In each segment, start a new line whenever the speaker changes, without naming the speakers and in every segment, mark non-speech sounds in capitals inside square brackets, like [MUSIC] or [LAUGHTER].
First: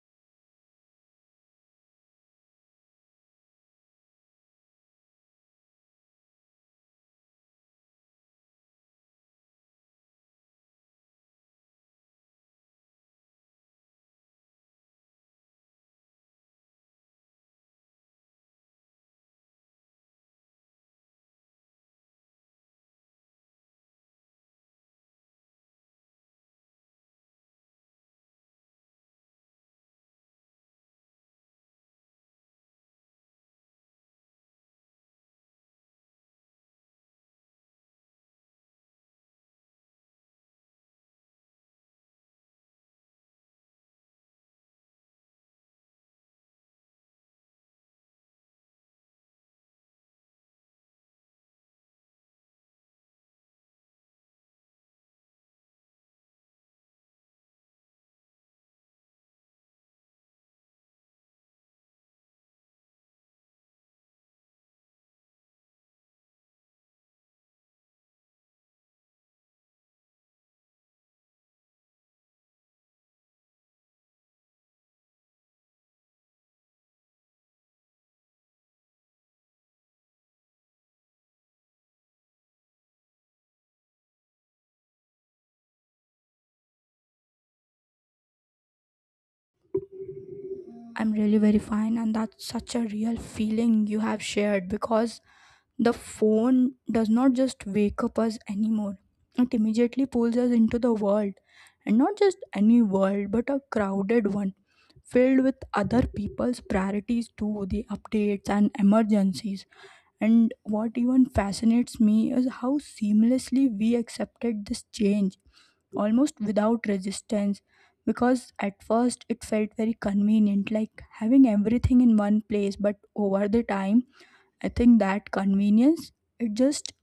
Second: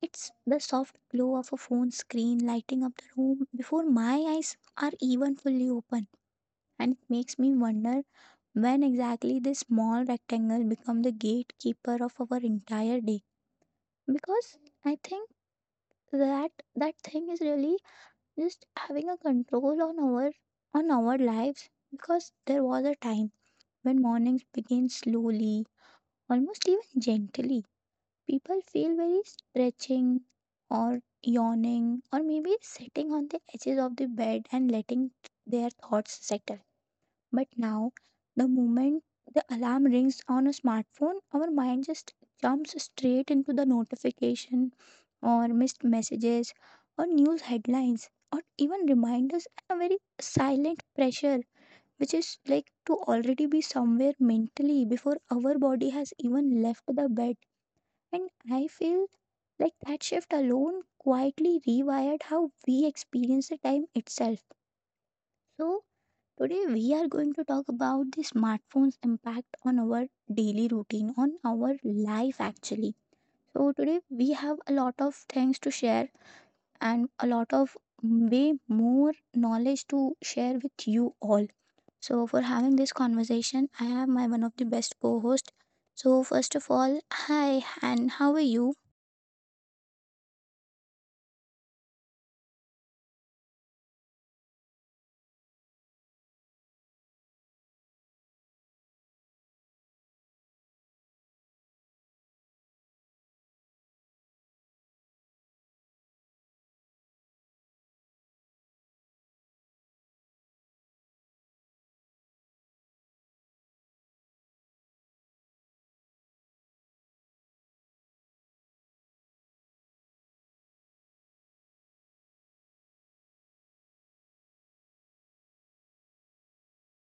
It's the soft glow of a phone screen lighting up the room before my eyes are even fully open. And it makes me wonder when exactly this small rectangle become the gatekeeper of our entire day. Because I think that that thing is really just having a control on our lives because there was a time when mornings begin slowly, almost even gently. People feel very stretching or yawning, or maybe sitting on the edges of the bed and letting their thoughts settle. But now, the moment the alarm rings on a smartphone, our mind just jumps straight into the notification or missed messages or news headlines or even reminders, and a very silent pressure, which is like to already be somewhere mentally before our body has even left the bed. And I feel like that shift alone quietly rewired how we experience the time itself. So today we are going to talk about the smartphone's impact on our daily routine, on our life actually. So today we have a lot of things to share, and a lot of way more knowledge to share with you all. So for having this conversation, I have my one of the best co-host. So first of all, hi, and how are you?
I'm really very fine, and that's such a real feeling you have shared because the phone does not just wake up us anymore. It immediately pulls us into the world, and not just any world, but a crowded one filled with other people's priorities too, the updates and emergencies. And what even fascinates me is how seamlessly we accepted this change almost without resistance because at first it felt very convenient like having everything in one place. But over the time I think that convenience, it just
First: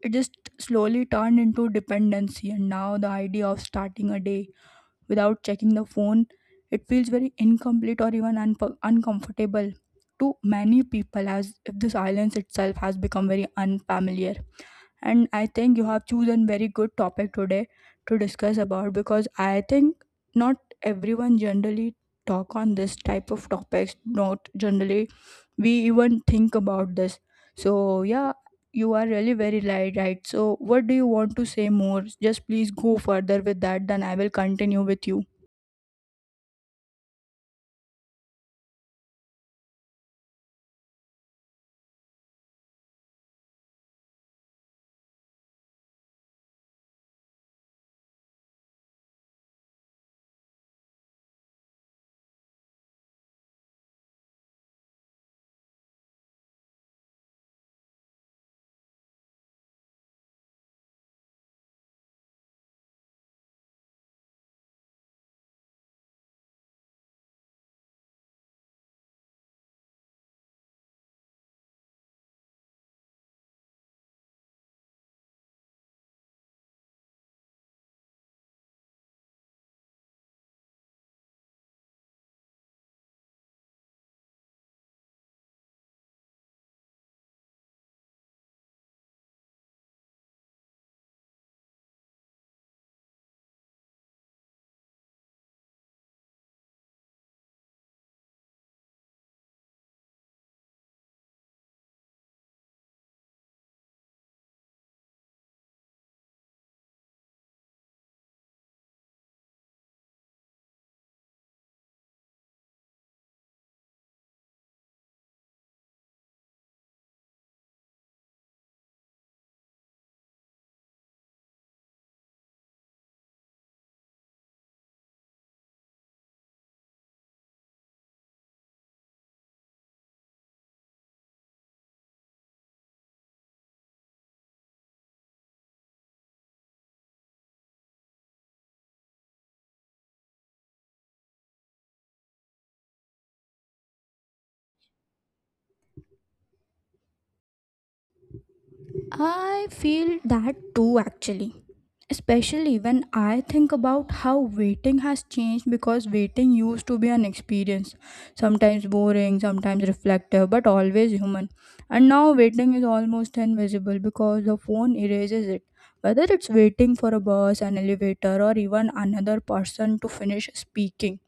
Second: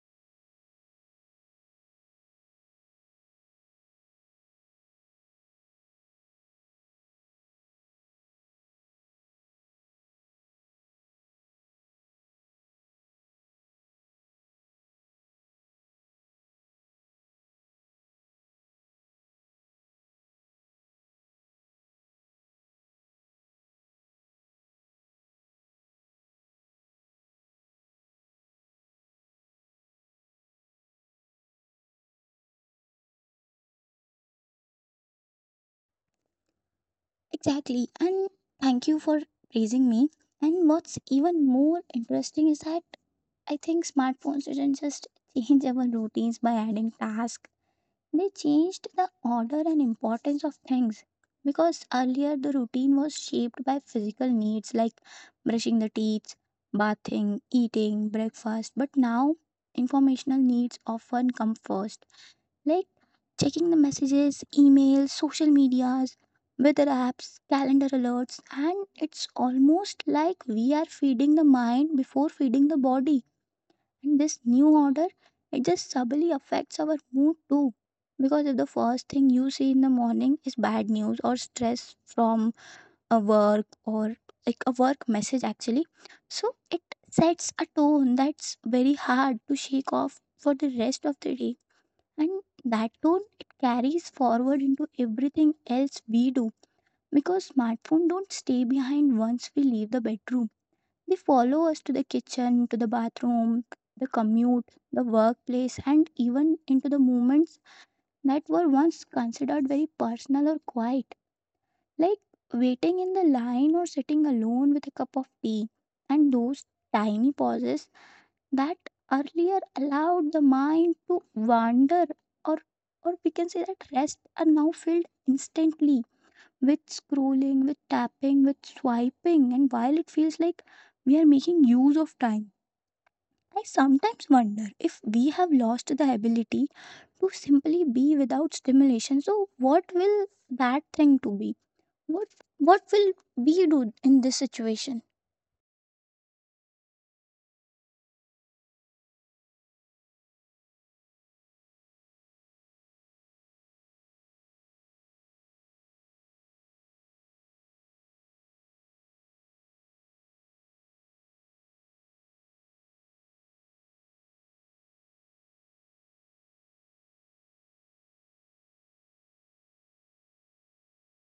it just slowly turned into dependency. And now the idea of starting a day without checking the phone, it feels very incomplete or even uncomfortable to many people, as if the silence itself has become very unfamiliar. And I think you have chosen very good topic today to discuss about, because I think not everyone generally talk on this type of topics, not generally we even think about this. So yeah, you are really very right. Right, so what do you want to say more? Just please go further with that, then I will continue with you.
Exactly, and thank you for praising me. And what's even more interesting is that I think smartphones didn't just [LAUGHS] change our routines by adding tasks. They changed the order and importance of things, because earlier the routine was shaped by physical needs, like brushing the teeth, bathing, eating, breakfast, but now informational needs often come first, like checking the messages, emails, social medias, weather apps, calendar alerts. And it's almost like we are feeding the mind before feeding the body. And this new order, it just subtly affects our mood too. Because if the first thing you see in the morning is bad news or stress from a work, or like a work message, actually, so it sets a tone that's very hard to shake off for the rest of the day. And that tone, it carries forward into everything else we do, because smartphone don't stay behind once we leave the bedroom. They follow us to the kitchen, to the bathroom, the commute, the workplace, and even into the moments that were once considered very personal or quiet, like waiting in the line or sitting alone with a cup of tea. And those tiny pauses that earlier allowed the mind to wander, or or we can say that rest, are now filled instantly with scrolling, with tapping, with swiping. And while it feels like we are making use of time, I sometimes wonder if we have lost the ability to simply be without stimulation. So, what will that thing to be? What what will we do in this situation?
I feel that too, actually. Especially when I think about how waiting has changed, because waiting used to be an experience. Sometimes boring, sometimes reflective, but always human. And now waiting is almost invisible because the phone erases it, whether it's waiting for a bus, an elevator, or even another person to finish speaking.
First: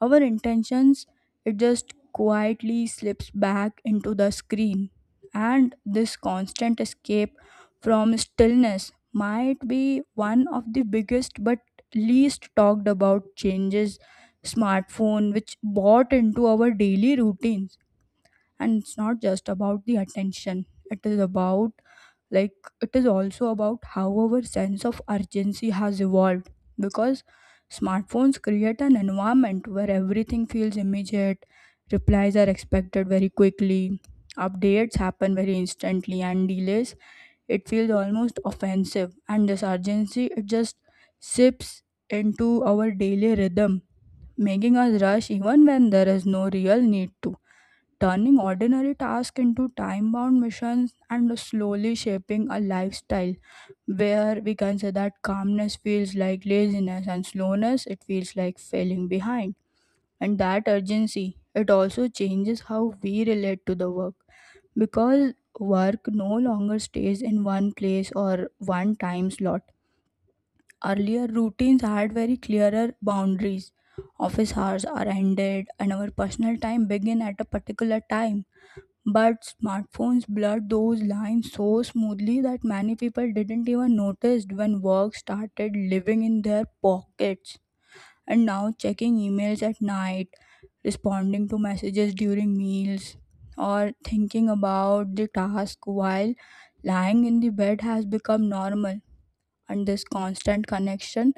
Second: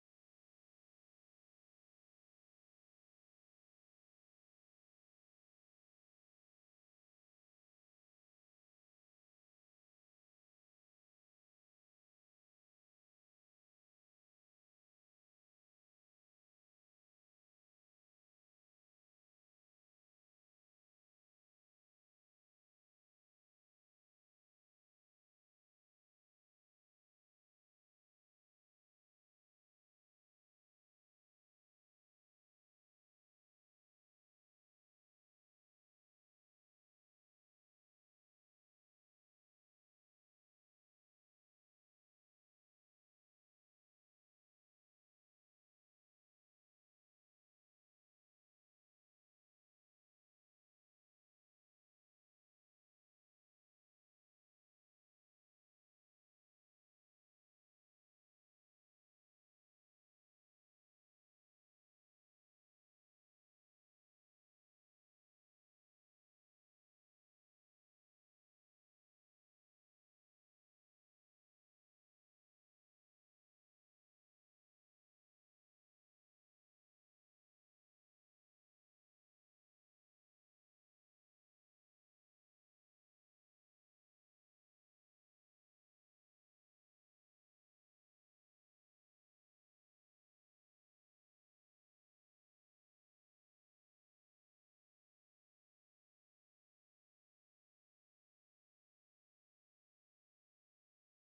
Our intentions, it just quietly slips back into the screen. And this constant escape from stillness might be one of the biggest but least talked about changes smartphone which bought into our daily routines. And it's not just about the attention, it is about, like it is also about how our sense of urgency has evolved, because smartphones create an environment where everything feels immediate. Replies are expected very quickly, updates happen very instantly, and delays, it feels almost offensive. And this urgency, it just sips into our daily rhythm, making us rush even when there is no real need to, turning ordinary tasks into time bound missions and slowly shaping a lifestyle where we can say that calmness feels like laziness and slowness, it feels like failing behind. And that urgency, it also changes how we relate to the work, because work no longer stays in one place or one time slot. Earlier routines had very clearer boundaries, office hours are ended and our personal time begin at a particular time, but smartphones blurred those lines so smoothly that many people didn't even notice when work started living in their pockets. And now checking emails at night, responding to messages during meals, or thinking about the task while lying in the bed has become normal. And this constant connection,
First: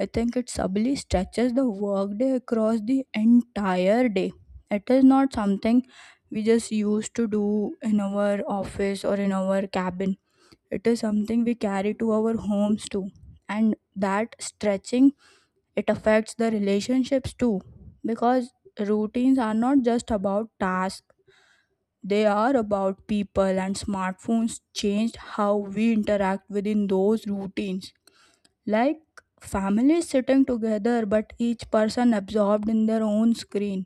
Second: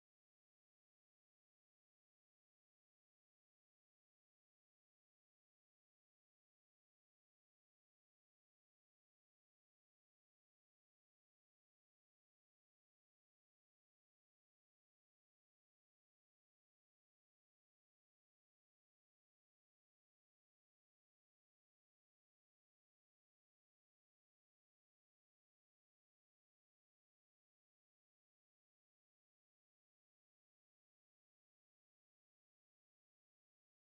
I think it subtly stretches the workday across the entire day. It is not something we just used to do in our office or in our cabin. It is something we carry to our homes too. And that stretching, it affects the relationships too. Because routines are not just about tasks, they are about people, and smartphones changed how we interact within those routines, like families sitting together but each person absorbed in their own screen,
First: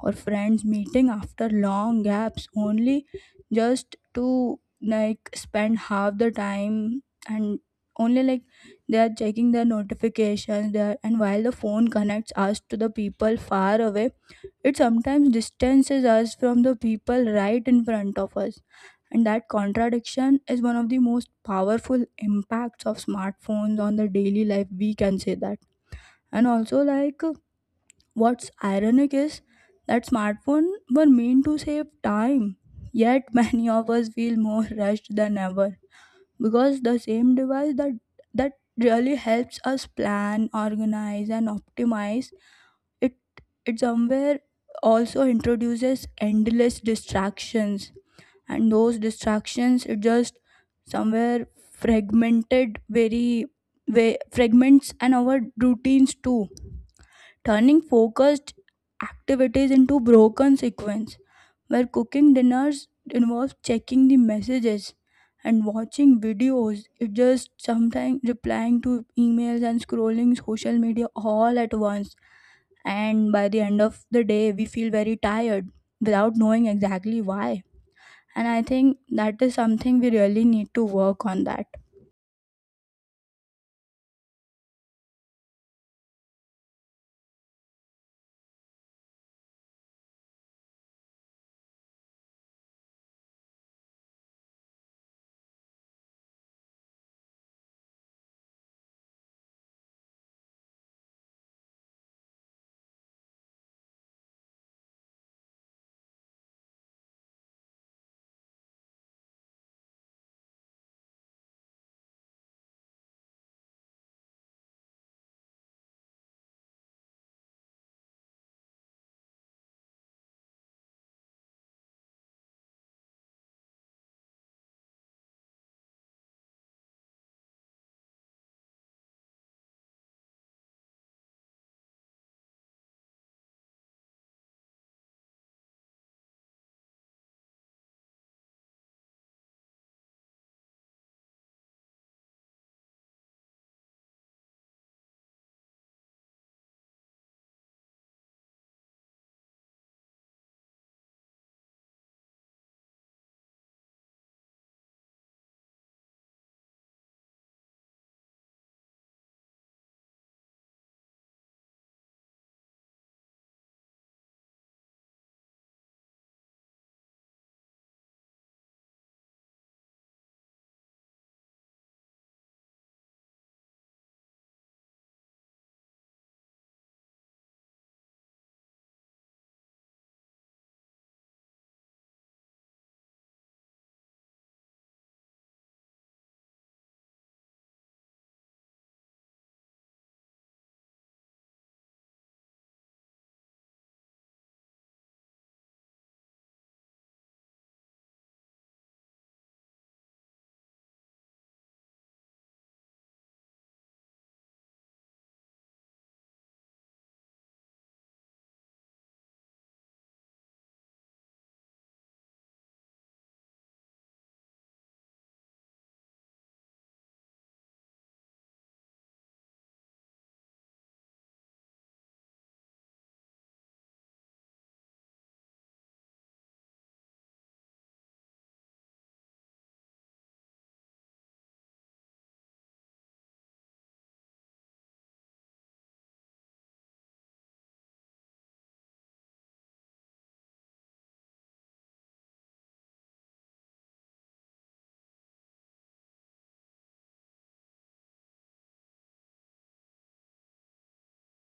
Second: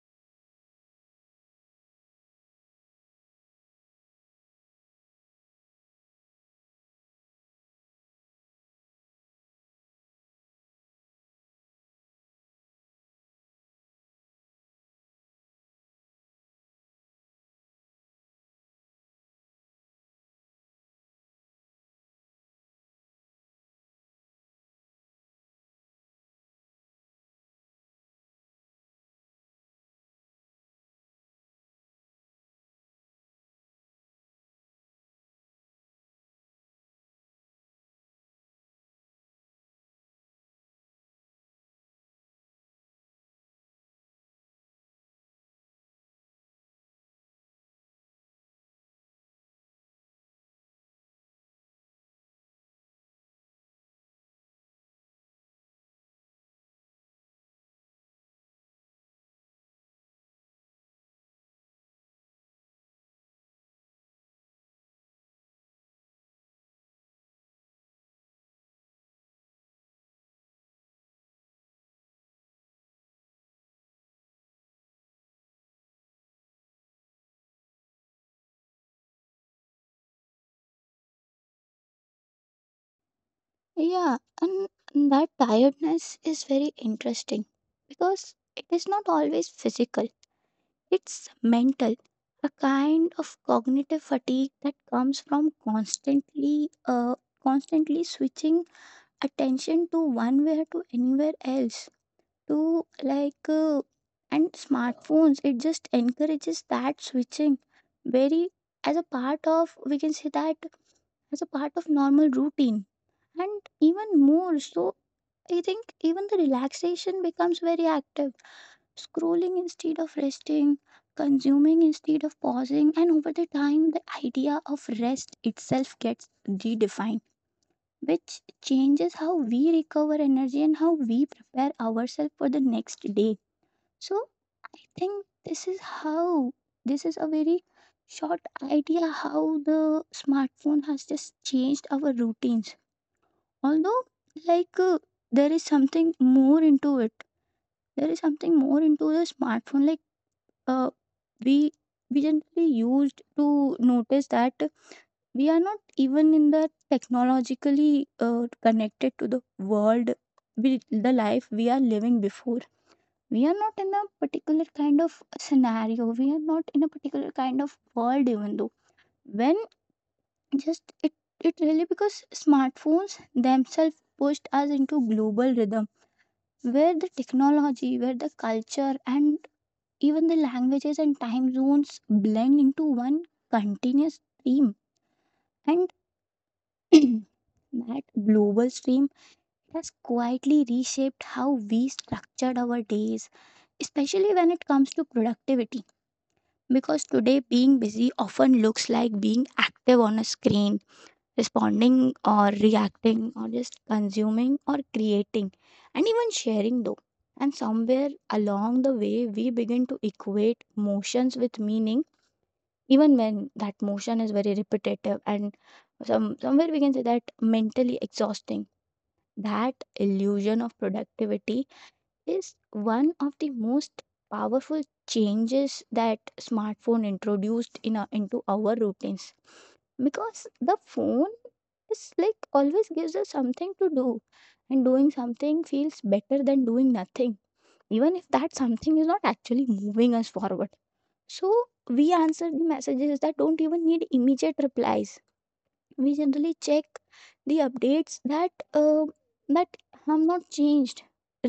or friends meeting after long gaps only just to spend half the time and only they are checking their notifications there. And while the phone connects us to the people far away, it sometimes distances us from the people right in front of us. And that contradiction is one of the most powerful impacts of smartphones on the daily life, we can say that. And also, like, what's ironic is that smartphones were meant to save time, yet [LAUGHS] many of us feel more rushed than ever, because the same device that really helps us plan, organize, and optimize, it it somewhere also introduces endless distractions. And those distractions, it just somewhere fragmented very way fragments and our routines too, turning focused activities into broken sequence where cooking dinners involves checking the messages and watching videos, it just sometimes replying to emails and scrolling social media all at once. And by the end of the day we feel very tired without knowing exactly why, and I think that is something we really need to work on that.
Yeah, and that tiredness is very interesting, because it is not always physical, it's mental, a kind of cognitive fatigue that comes from constantly switching attention to one where to anywhere else. To like and smartphones, it just encourages that switching, very, as a part of we can say that as a part of normal routine. And even more so, I think even the relaxation becomes very active, scrolling instead of resting, consuming instead of pausing. And over the time, the idea of rest itself gets redefined, which changes how we recover energy and how we prepare ourselves for the next day. So, I think this is how, this is a very short idea how the smartphone has just changed our routines. Although, like, uh, there is something more into it. There is something more into the smartphone. Uh, we we generally used to notice that we are not even in the technologically connected to the world. We, the life we are living before, we are not in a particular kind of scenario, we are not in a particular kind of world, even though, when, just it really, because smartphones themselves pushed us into global rhythm, where the technology, where the culture, and even the languages and time zones blend into one continuous stream. And [CLEARS THROAT] that global stream has quietly reshaped how we structured our days, especially when it comes to productivity. Because today, being busy often looks like being active on a screen, responding or reacting, or just consuming or creating, and even sharing, though. And somewhere along the way, we begin to equate motions with meaning, even when that motion is very repetitive and, somewhere we can say that, mentally exhausting. That illusion of productivity is one of the most powerful changes that smartphone introduced in our, into our routines, because the phone is like always gives us something to do, and doing something feels better than doing nothing, even if that something is not actually moving us forward. So we answer the messages that don't even need immediate replies, we generally check the updates that have not changed,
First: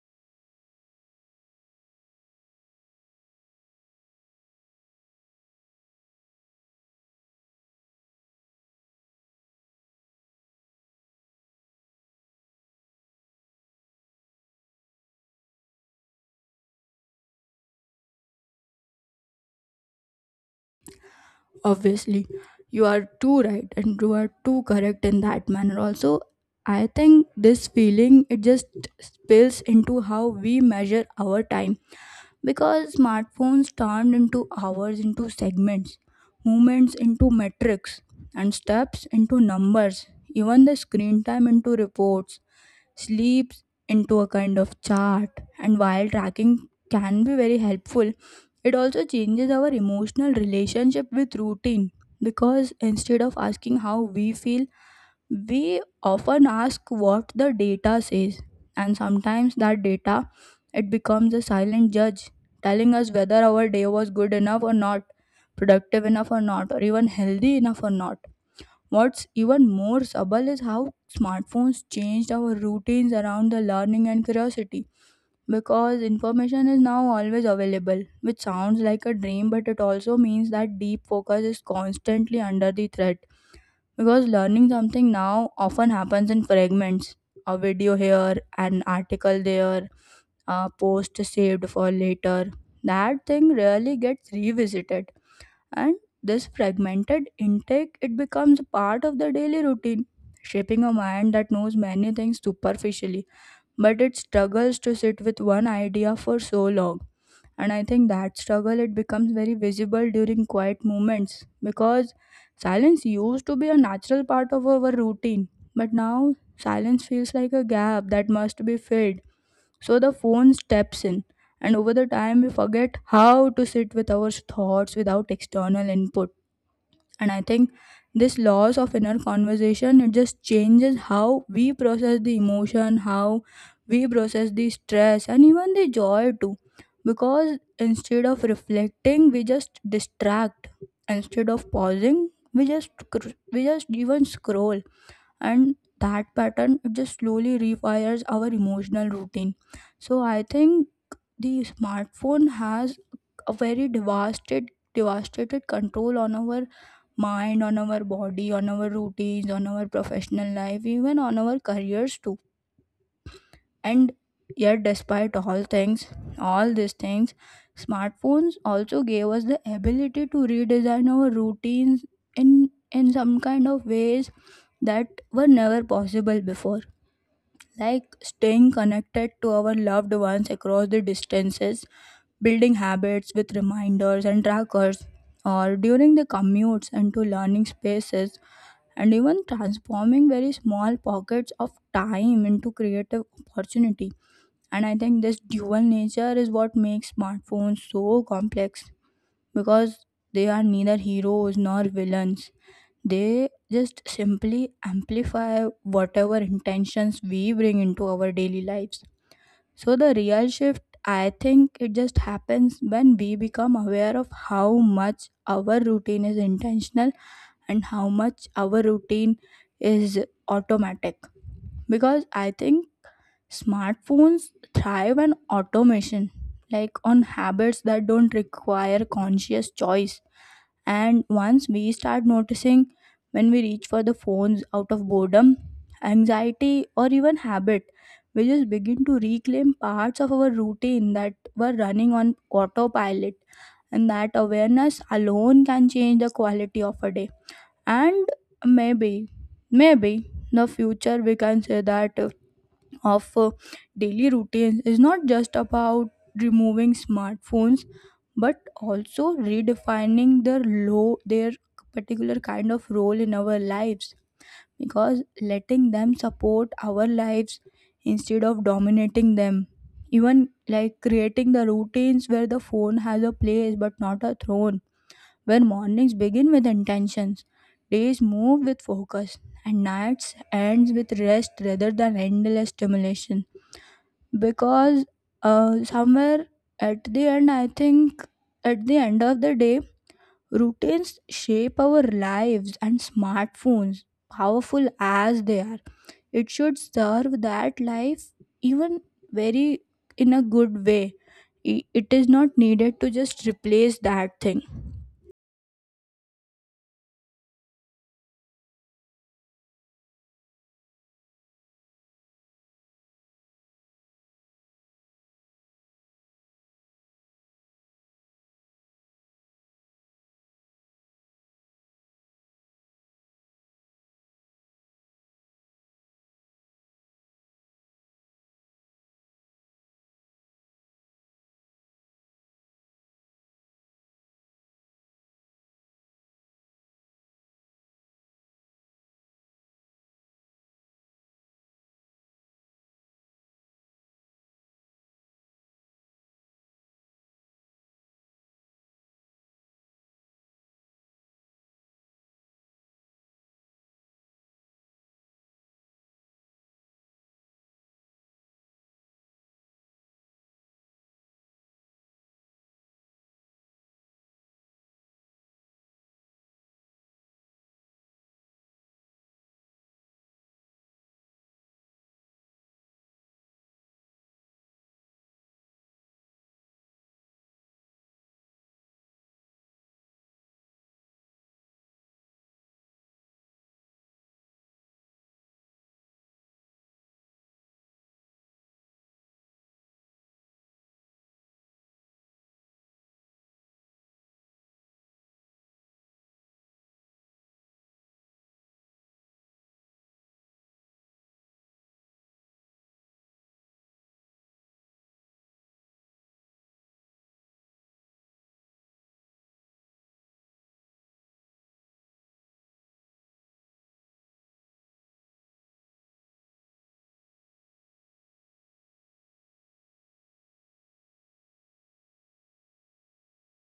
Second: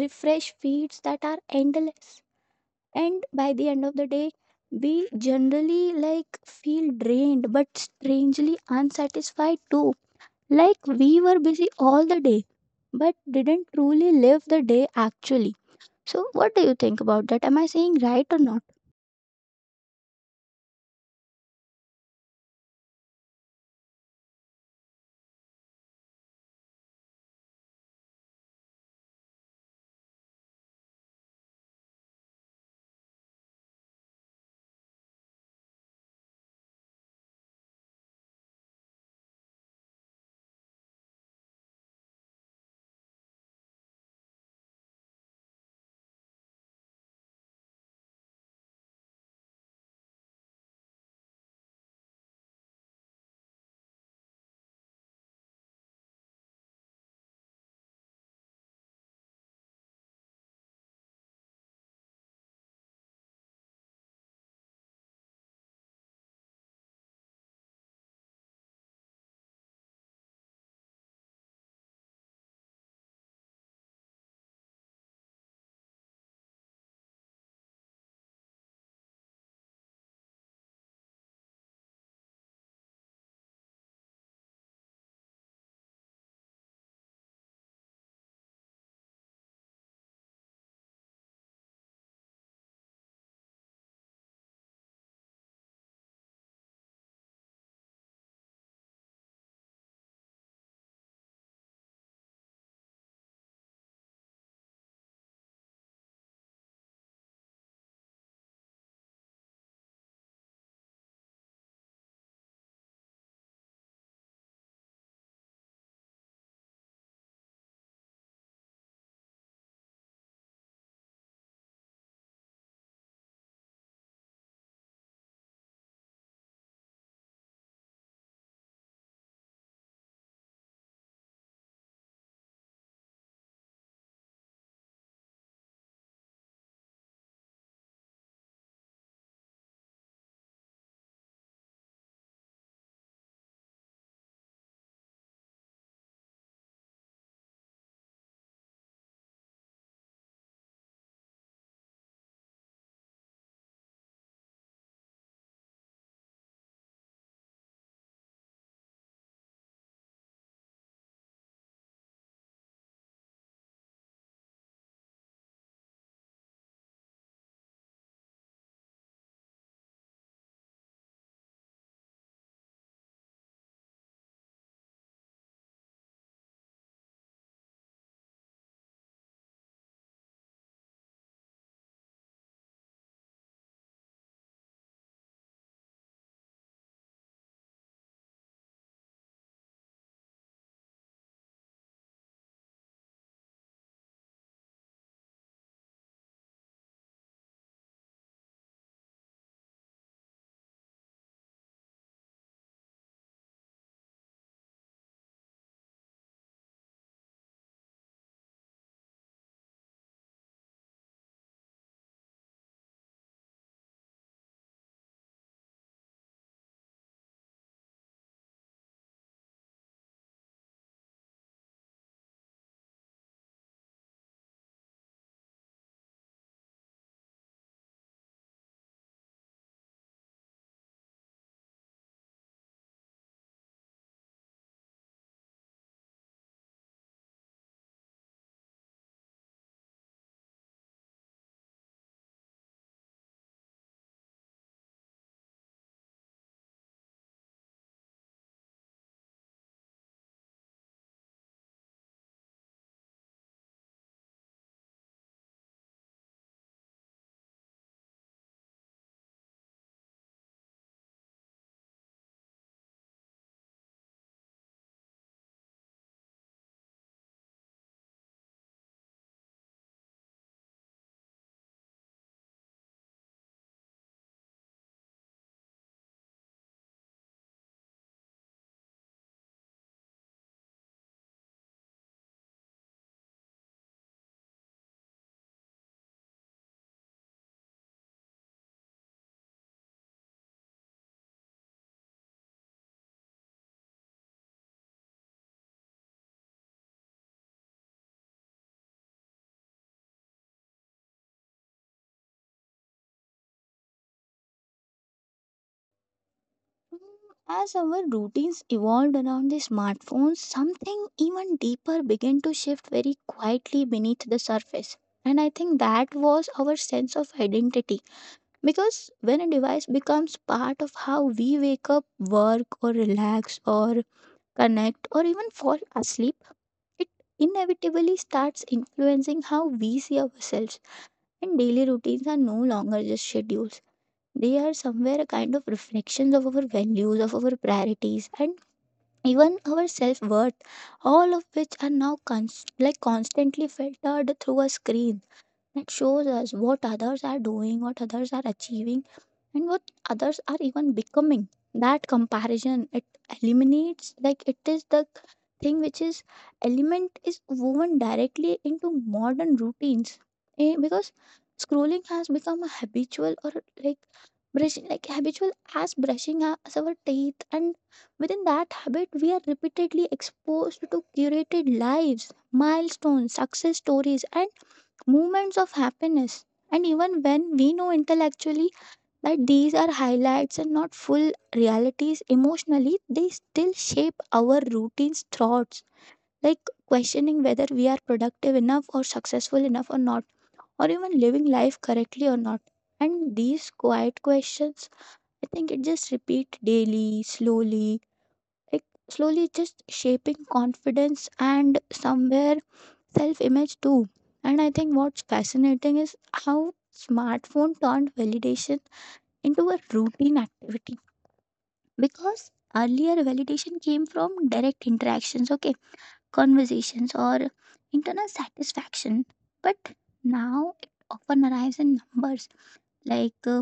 refresh feeds that are endless. And by the end of the day, we generally like feel drained but strangely unsatisfied too, like we were busy all the day but didn't truly live the day actually. So what do you think about that, am I saying right or not?
Obviously, you are too right and you are too correct in that manner also. I think this feeling, it just spills into how we measure our time, because smartphones turned into hours into segments, movements into metrics, and steps into numbers, even the screen time into reports, sleeps into a kind of chart. And while tracking can be very helpful, it also changes our emotional relationship with routine, because instead of asking how we feel, we often ask what the data says. And sometimes that data, it becomes a silent judge, telling us whether our day was good enough or not, productive enough or not, or even healthy enough or not. What's even more subtle is how smartphones changed our routines around the learning and curiosity, because information is now always available, which sounds like a dream, but it also means that deep focus is constantly under the threat, because learning something now often happens in fragments, a video here, an article there, a post saved for later that thing rarely gets revisited. And this fragmented intake, it becomes part of the daily routine, shaping a mind that knows many things superficially but it struggles to sit with one idea for so long. And I think that struggle, it becomes very visible during quiet moments, because silence used to be a natural part of our routine, but now silence feels like a gap that must be filled. So the phone steps in, and over the time we forget how to sit with our thoughts without external input. And I think this loss of inner conversation, it just changes how we process the emotion, how we process the stress, and even the joy too. Because instead of reflecting we just distract, instead of pausing we just we just even scroll. And that pattern, it just slowly refires our emotional routine. So I think the smartphone has a very devastated devastated control on our mind, on our body, on our routines, on our professional life, even on our careers too. And yet despite all things, all these things, smartphones also gave us the ability to redesign our routines in some kind of ways that were never possible before, like staying connected to our loved ones across the distances, building habits with reminders and trackers, or during the commutes into learning spaces, and even transforming very small pockets of time into creative opportunity. And I think this dual nature is what makes smartphones so complex, because they are neither heroes nor villains. They just simply amplify whatever intentions we bring into our daily lives. So the real shift, I think it just happens when we become aware of how much our routine is intentional and how much our routine is automatic. Because I think smartphones thrive on automation, like on habits that don't require conscious choice. And once we start noticing when we reach for the phones out of boredom, anxiety, or even habit, we just begin to reclaim parts of our routine that were running on autopilot. And that awareness alone can change the quality of a day. And maybe maybe the future, we can say that, of daily routines is not just about removing smartphones but also redefining their particular kind of role in our lives, because letting them support our lives instead of dominating them, even like creating the routines where the phone has a place but not a throne, where mornings begin with intentions, days move with focus, and nights ends with rest rather than endless stimulation. Because somewhere at the end, I think, at the end of the day, routines shape our lives, and smartphones, powerful as they are, it should serve that life, even very in a good way. I- it is not needed to just replace that thing.
As our routines evolved around the smartphones, something even deeper began to shift very quietly beneath the surface. And I think that was our sense of identity. Because when a device becomes part of how we wake up, work, or relax, or connect, or even fall asleep, it inevitably starts influencing how we see ourselves. And daily routines are no longer just schedules, they are somewhere a kind of reflections of our values, of our priorities, and even our self worth, all of which are now like constantly filtered through a screen that shows us what others are doing, what others are achieving, and what others are even becoming. That comparison, it eliminates, like, it is the thing which is element is woven directly into modern routines. Because scrolling has become a habitual, or like brushing, like habitual as brushing as our teeth. And within that habit, we are repeatedly exposed to curated lives, milestones, success stories, and moments of happiness. And even when we know intellectually that these are highlights and not full realities, emotionally they still shape our routines thoughts, like questioning whether we are productive enough or successful enough or not, or even living life correctly or not. And these quiet questions, I think, it just repeat daily, like slowly just shaping confidence and somewhere self image too. And I think what's fascinating is how smartphone turned validation into a routine activity, because earlier validation came from direct interactions, okay, conversations or internal satisfaction. But now it often arrives in numbers, like,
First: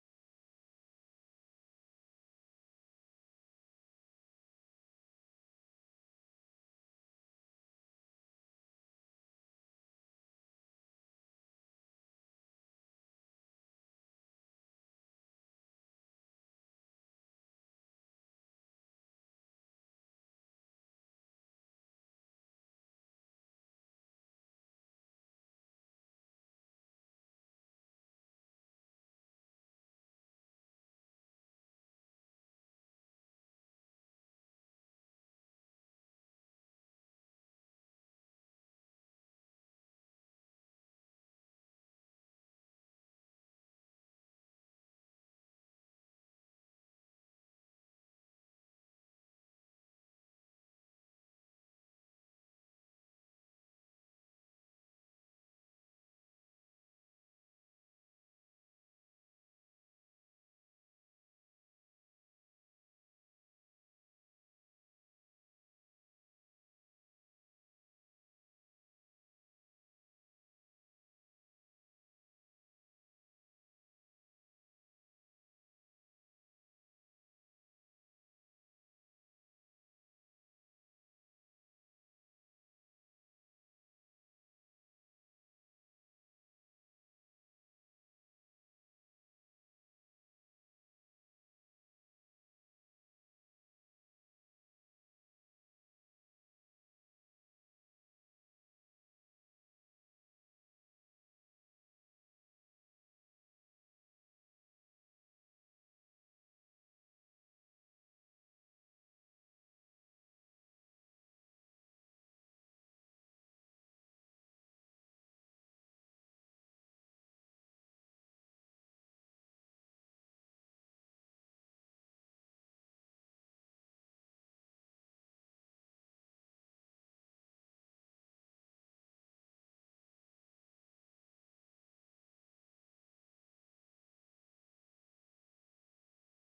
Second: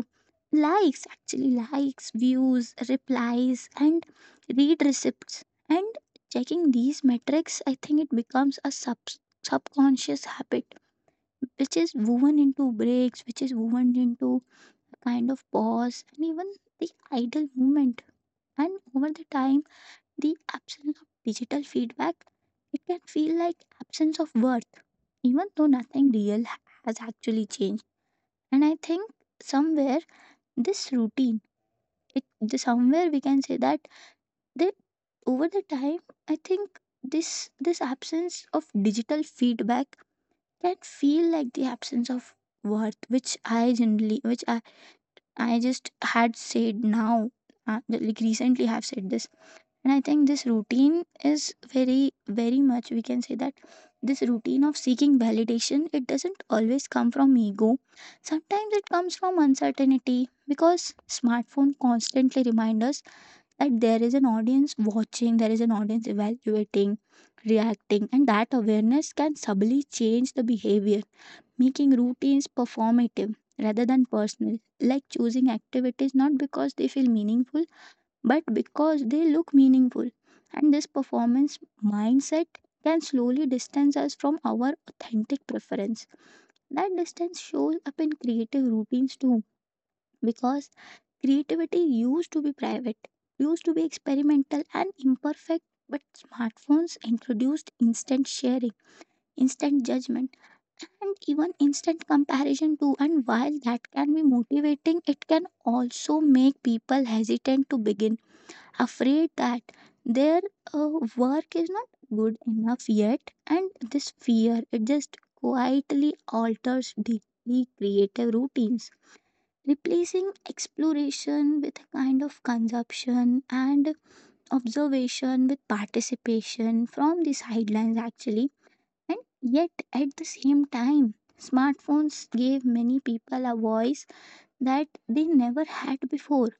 likes, actually, likes, views, replies, and read receipts. And checking these metrics, I think, it becomes a subconscious habit, which is woven into breaks, which is woven into a kind of pause, and even the idle movement. And over the time, the absence of digital feedback, it can feel like absence of worth, even though nothing real has actually changed. And I think somewhere this routine, it the somewhere we can say that they over the time, I think this absence of digital feedback can feel like the absence of worth, which I generally, which I just had said now, like recently have said this. And I think this routine is very very much, we can say that, this routine of seeking validation, it doesn't always come from ego, sometimes it comes from uncertainty. Because smartphone constantly remind us that there is an audience watching, there is an audience evaluating, reacting, and that awareness can subtly change the behavior, making routines performative rather than personal, like choosing activities not because they feel meaningful but because they look meaningful. And this performance mindset can slowly distance us from our authentic preference. That distance shows up in creative routines too, because creativity used to be private, used to be experimental and imperfect, but smartphones introduced instant sharing, instant judgment, and even instant comparison too. And while that can be motivating, it can also make people hesitant to begin, afraid that their uh, work is not good enough yet. And this fear, it just quietly alters deeply creative routines, replacing exploration with a kind of consumption, and observation with participation from the sidelines actually. And yet, at the same time, smartphones gave many people a voice that they never had before,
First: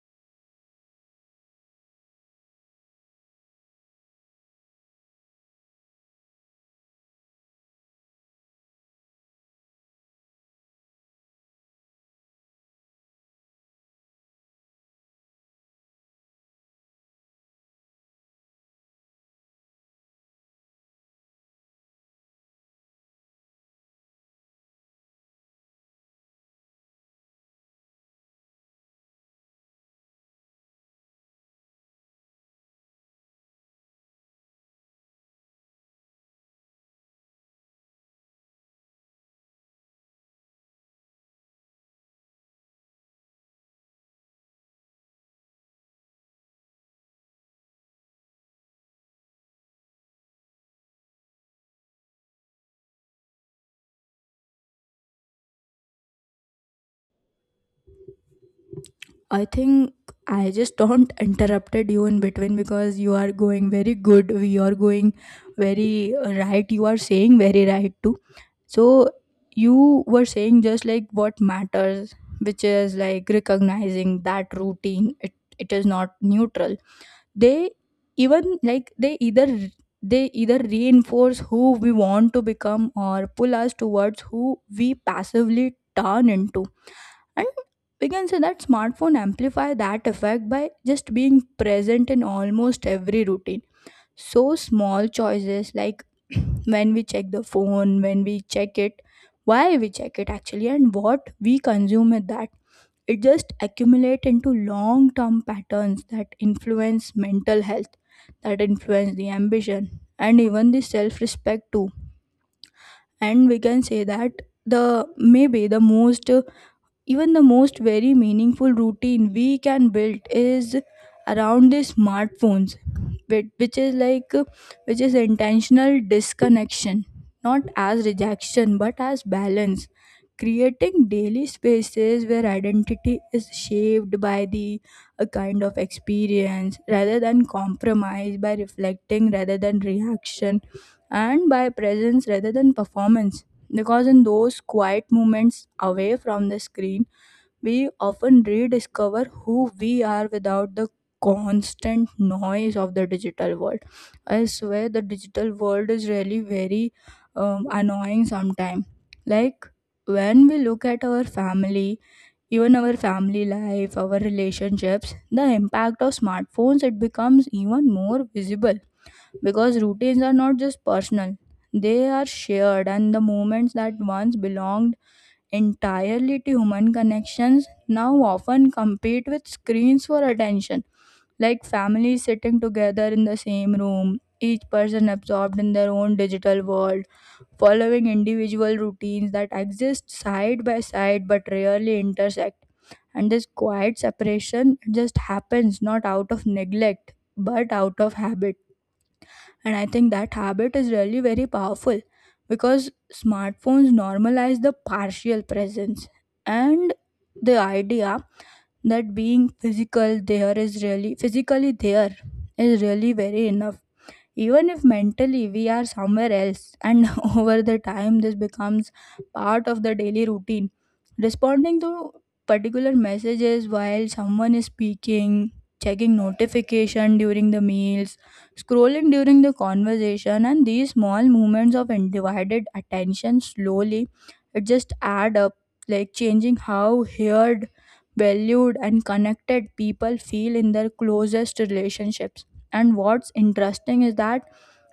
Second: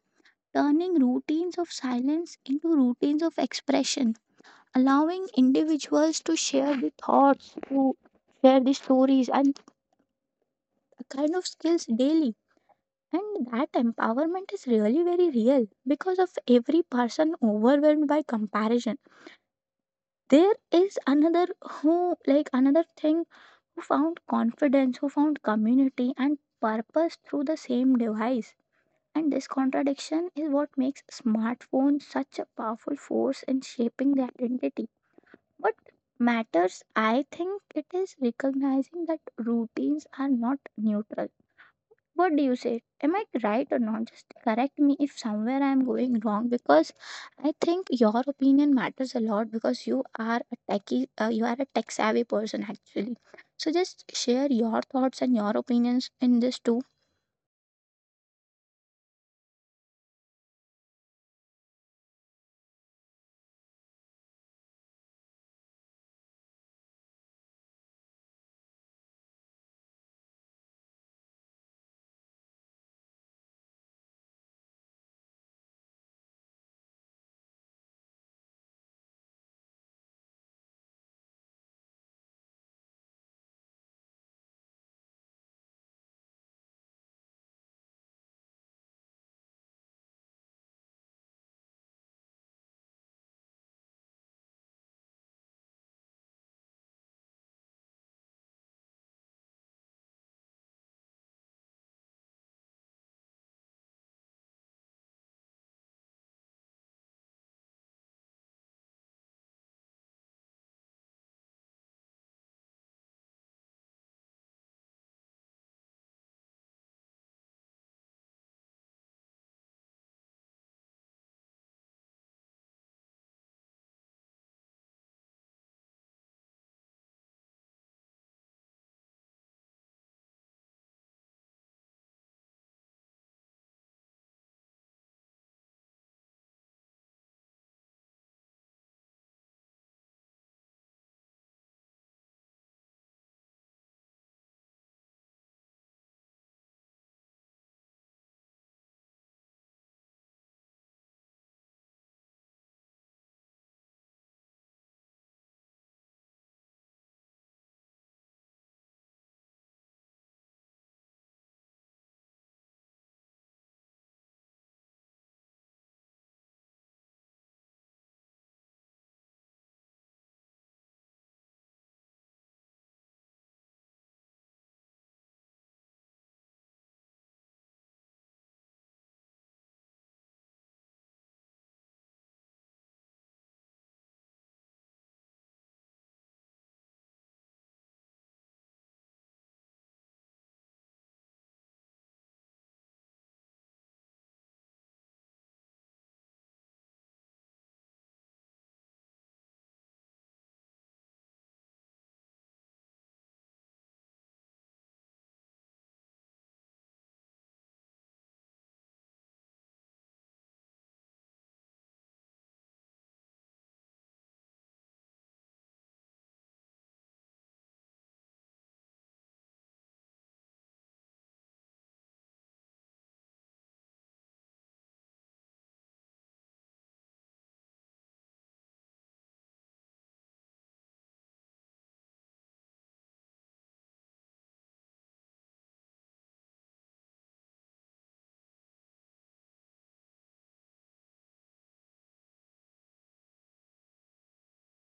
turning routines of silence into routines of expression, allowing individuals to share the thoughts, to share the stories, and kind of skills daily. And that empowerment is really very real because of every person overwhelmed by comparison, there is another who, like another thing, who found confidence, who found community and purpose through the same device. And this contradiction is what makes smartphones such a powerful force in shaping the identity. What matters, I think, it is recognizing that routines are not neutral. What do you say? Am I right or not? Just correct me if somewhere I am going wrong, because I think your opinion matters a lot because you are a techie, you are a tech savvy person actually. So just share your thoughts and your opinions in this too.
I think I just don't [LAUGHS] interrupted you in between, because you are going very good. You are going very right. You are saying very right too. So you were saying just like what matters, which is like recognizing that routine, it is not neutral. They, even, they either, they either reinforce who we want to become or pull us towards who we passively turn into. And we can say that smartphone amplify that effect by just being present in almost every routine. So small choices like, [CLEARS THROAT] when we check the phone, when we check it, why we check it actually, and what we consume with that, it just accumulate into long term patterns that influence mental health, that influence the ambition, and even the self respect too. And we can say that the maybe the most, even the most very meaningful routine we can build is around the smartphones, which is like, which is intentional disconnection, not as rejection but as balance. Creating daily spaces where identity is shaped by the a kind of experience rather than compromise, by reflecting rather than reaction, and by presence rather than performance, because in those quiet moments away from the screen, we often rediscover who we are without the constant noise of the digital world. I swear the digital world is really very annoying sometimes. Like when we look at our family, even our family life, our relationships, the impact of smartphones, it becomes even more visible, because routines are not just personal, they are shared. And the moments that once belonged entirely to human connections now often compete with screens for attention, like families sitting together in the same room, each person absorbed in their own digital world, following individual routines that exist side by side but rarely intersect. And this quiet separation just happens not out of neglect but out of habit. And I think that habit is really very powerful, because smartphones normalize the partial presence and the idea that being physically there is really very enough, even if mentally we are somewhere else. And [LAUGHS] over the time this becomes part of the daily routine, responding to particular messages while someone is speaking, checking notification during the meals, scrolling during the conversation. And these small moments of undivided attention slowly, it just add up, like changing how heard, valued, and connected people feel in their closest relationships. And what's interesting is that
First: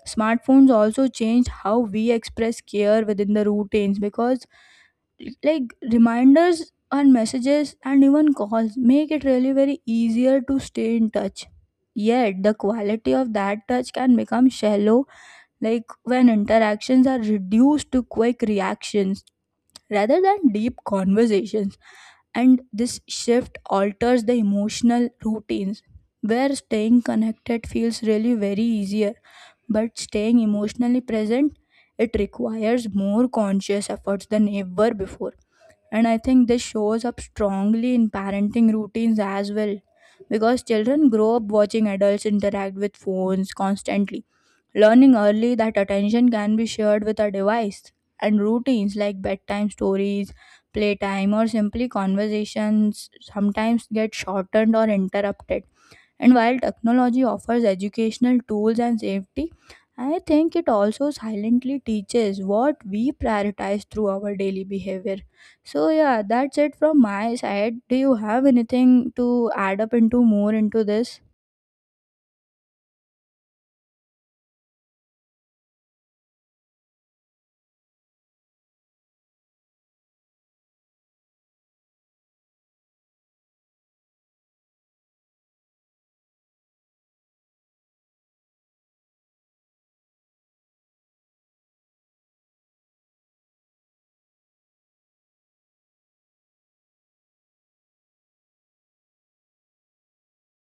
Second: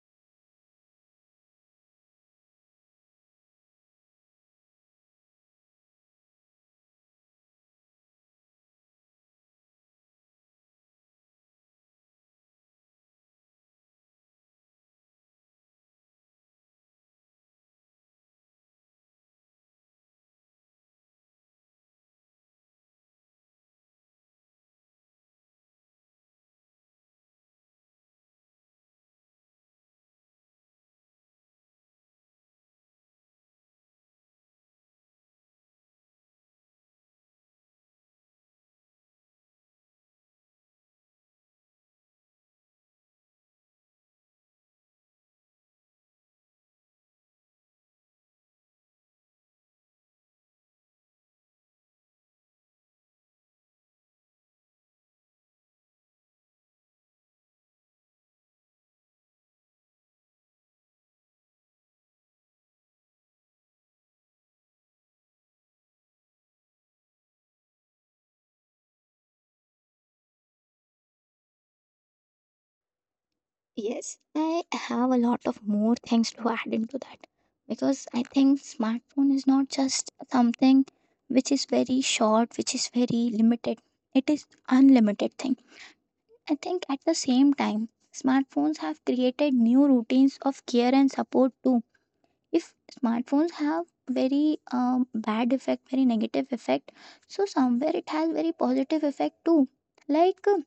smartphones also change how we express care within the routines, because like reminders and messages and even calls make it really very easier to stay in touch, yet the quality of that touch can become shallow, like when interactions are reduced to quick reactions rather than deep conversations. And this shift alters the emotional routines where staying connected feels really very easier, but staying emotionally present, it requires more conscious efforts than ever before. And I think this shows up strongly in parenting routines as well, because children grow up watching adults interact with phones constantly, learning early that attention can be shared with a device. And routines like bedtime stories, playtime, or simply conversations sometimes get shortened or interrupted. And while technology offers educational tools and safety, I think it also silently teaches what we prioritize through our daily behavior. So yeah, that's it from my side. Do you have anything to add up into more into this?
Yes, I have a lot of more things to add into that, because I think smartphone is not just something which is very short, which is very limited. It is unlimited thing. I think at the same time, smartphones have created new routines of care and support too. If smartphones have very bad effect, very negative effect, so somewhere it has very positive effect too. Like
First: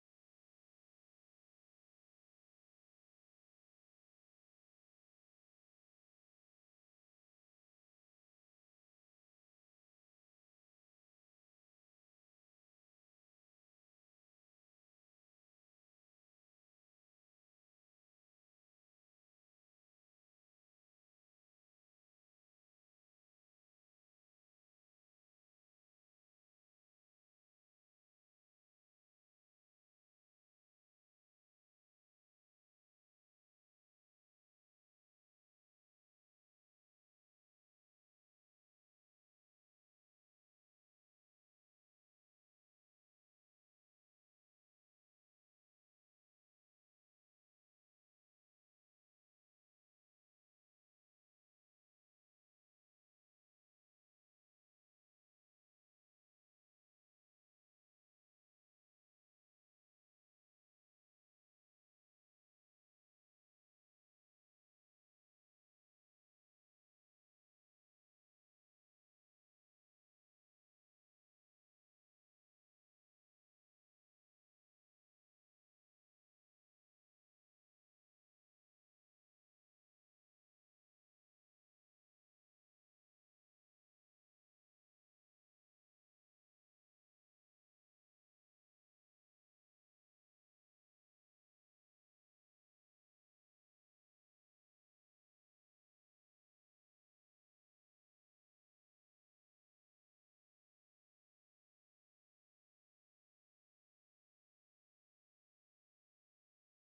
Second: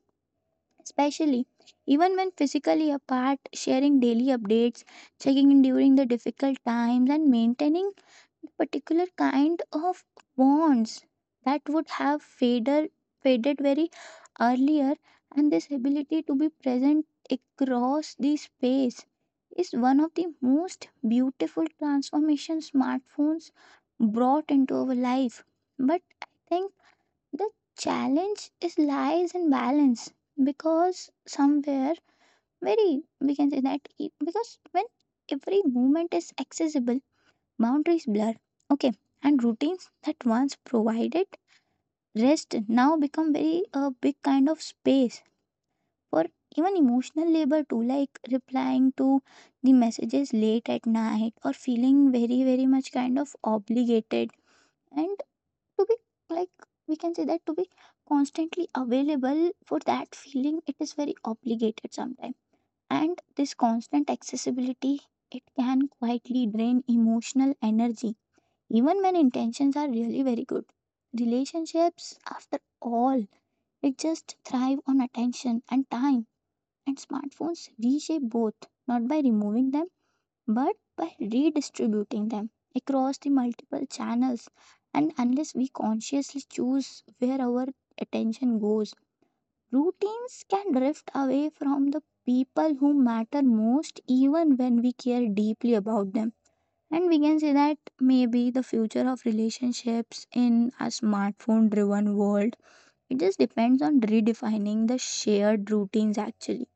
especially, even when physically apart, sharing daily updates, checking in during the difficult times, and maintaining a particular kind of bonds that would have faded, faded very earlier, and this ability to be present across the space is one of the most beautiful transformations smartphones brought into our life. But I think the challenge is lies in balance, because somewhere very we can say that because when every movement is accessible, boundaries blur. Okay, and routines that once provided rest now become very a big kind of space for even emotional labor too, like replying to the messages late at night or feeling very very much kind of obligated, and to be, like, we can say that to be constantly available for that feeling, it is very obligated sometimes. And this constant accessibility, it can quietly drain emotional energy even when intentions are really very good. Relationships, after all, it just thrive on attention and time, and smartphones reshape both not by removing them but by redistributing them across the multiple channels. And unless we consciously choose where our attention goes, routines can drift away from the people who matter most, even when we care deeply about them. And we can say that maybe the future of relationships in a smartphone driven world, it just depends on redefining the shared routines actually,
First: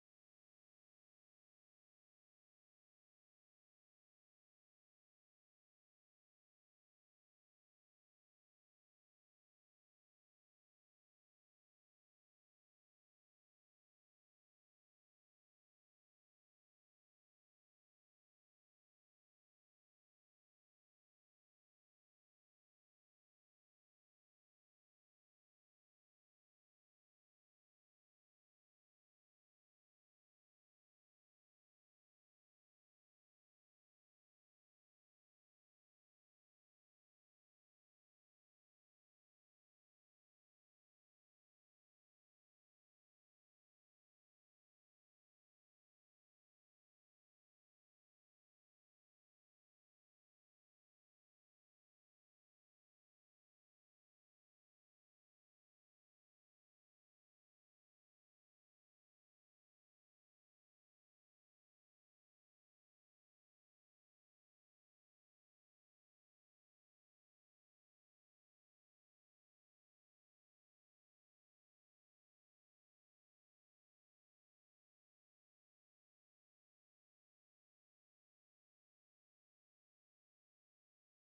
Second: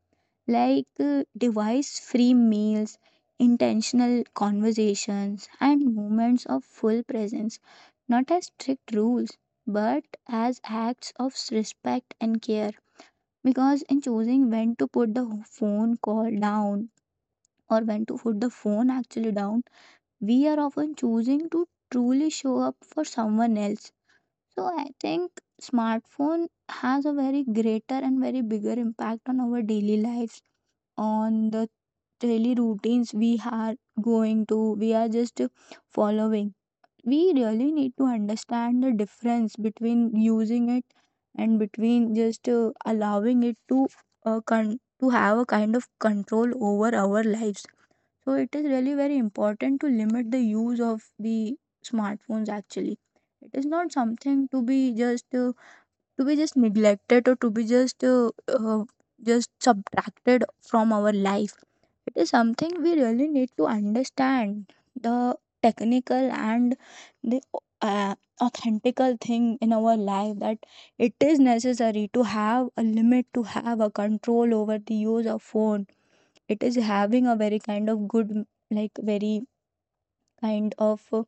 like device free meals, intentional conversations, and moments of full presence, not as strict rules, but as acts of respect and care. Because in choosing when to put the phone call down, or when to put the phone actually down, we are often choosing to truly show up for someone else. So I think smartphone has a very greater and very bigger impact on our daily lives, on the daily routines we are just following. We really need to understand the difference between using it and between just allowing it to to have a kind of control over our lives. So it is really very important to limit the use of the smartphones actually. It is not something to be just neglected or to be just subtracted from our life. It is something we really need to understand, the technical and the uh, authentical thing in our life, that it is necessary to have a limit, to have a control over the use of phone. It is having a very kind of good, like very kind of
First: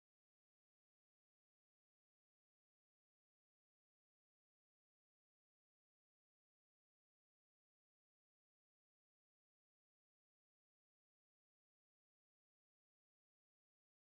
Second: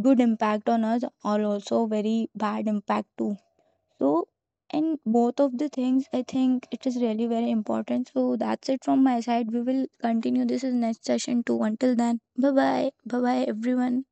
good impact on us, or also very bad impact too. So, in both of the things, I think it is really very important. So, that's it from my side. We will continue this in next session too. Until then, bye bye. Bye bye, everyone.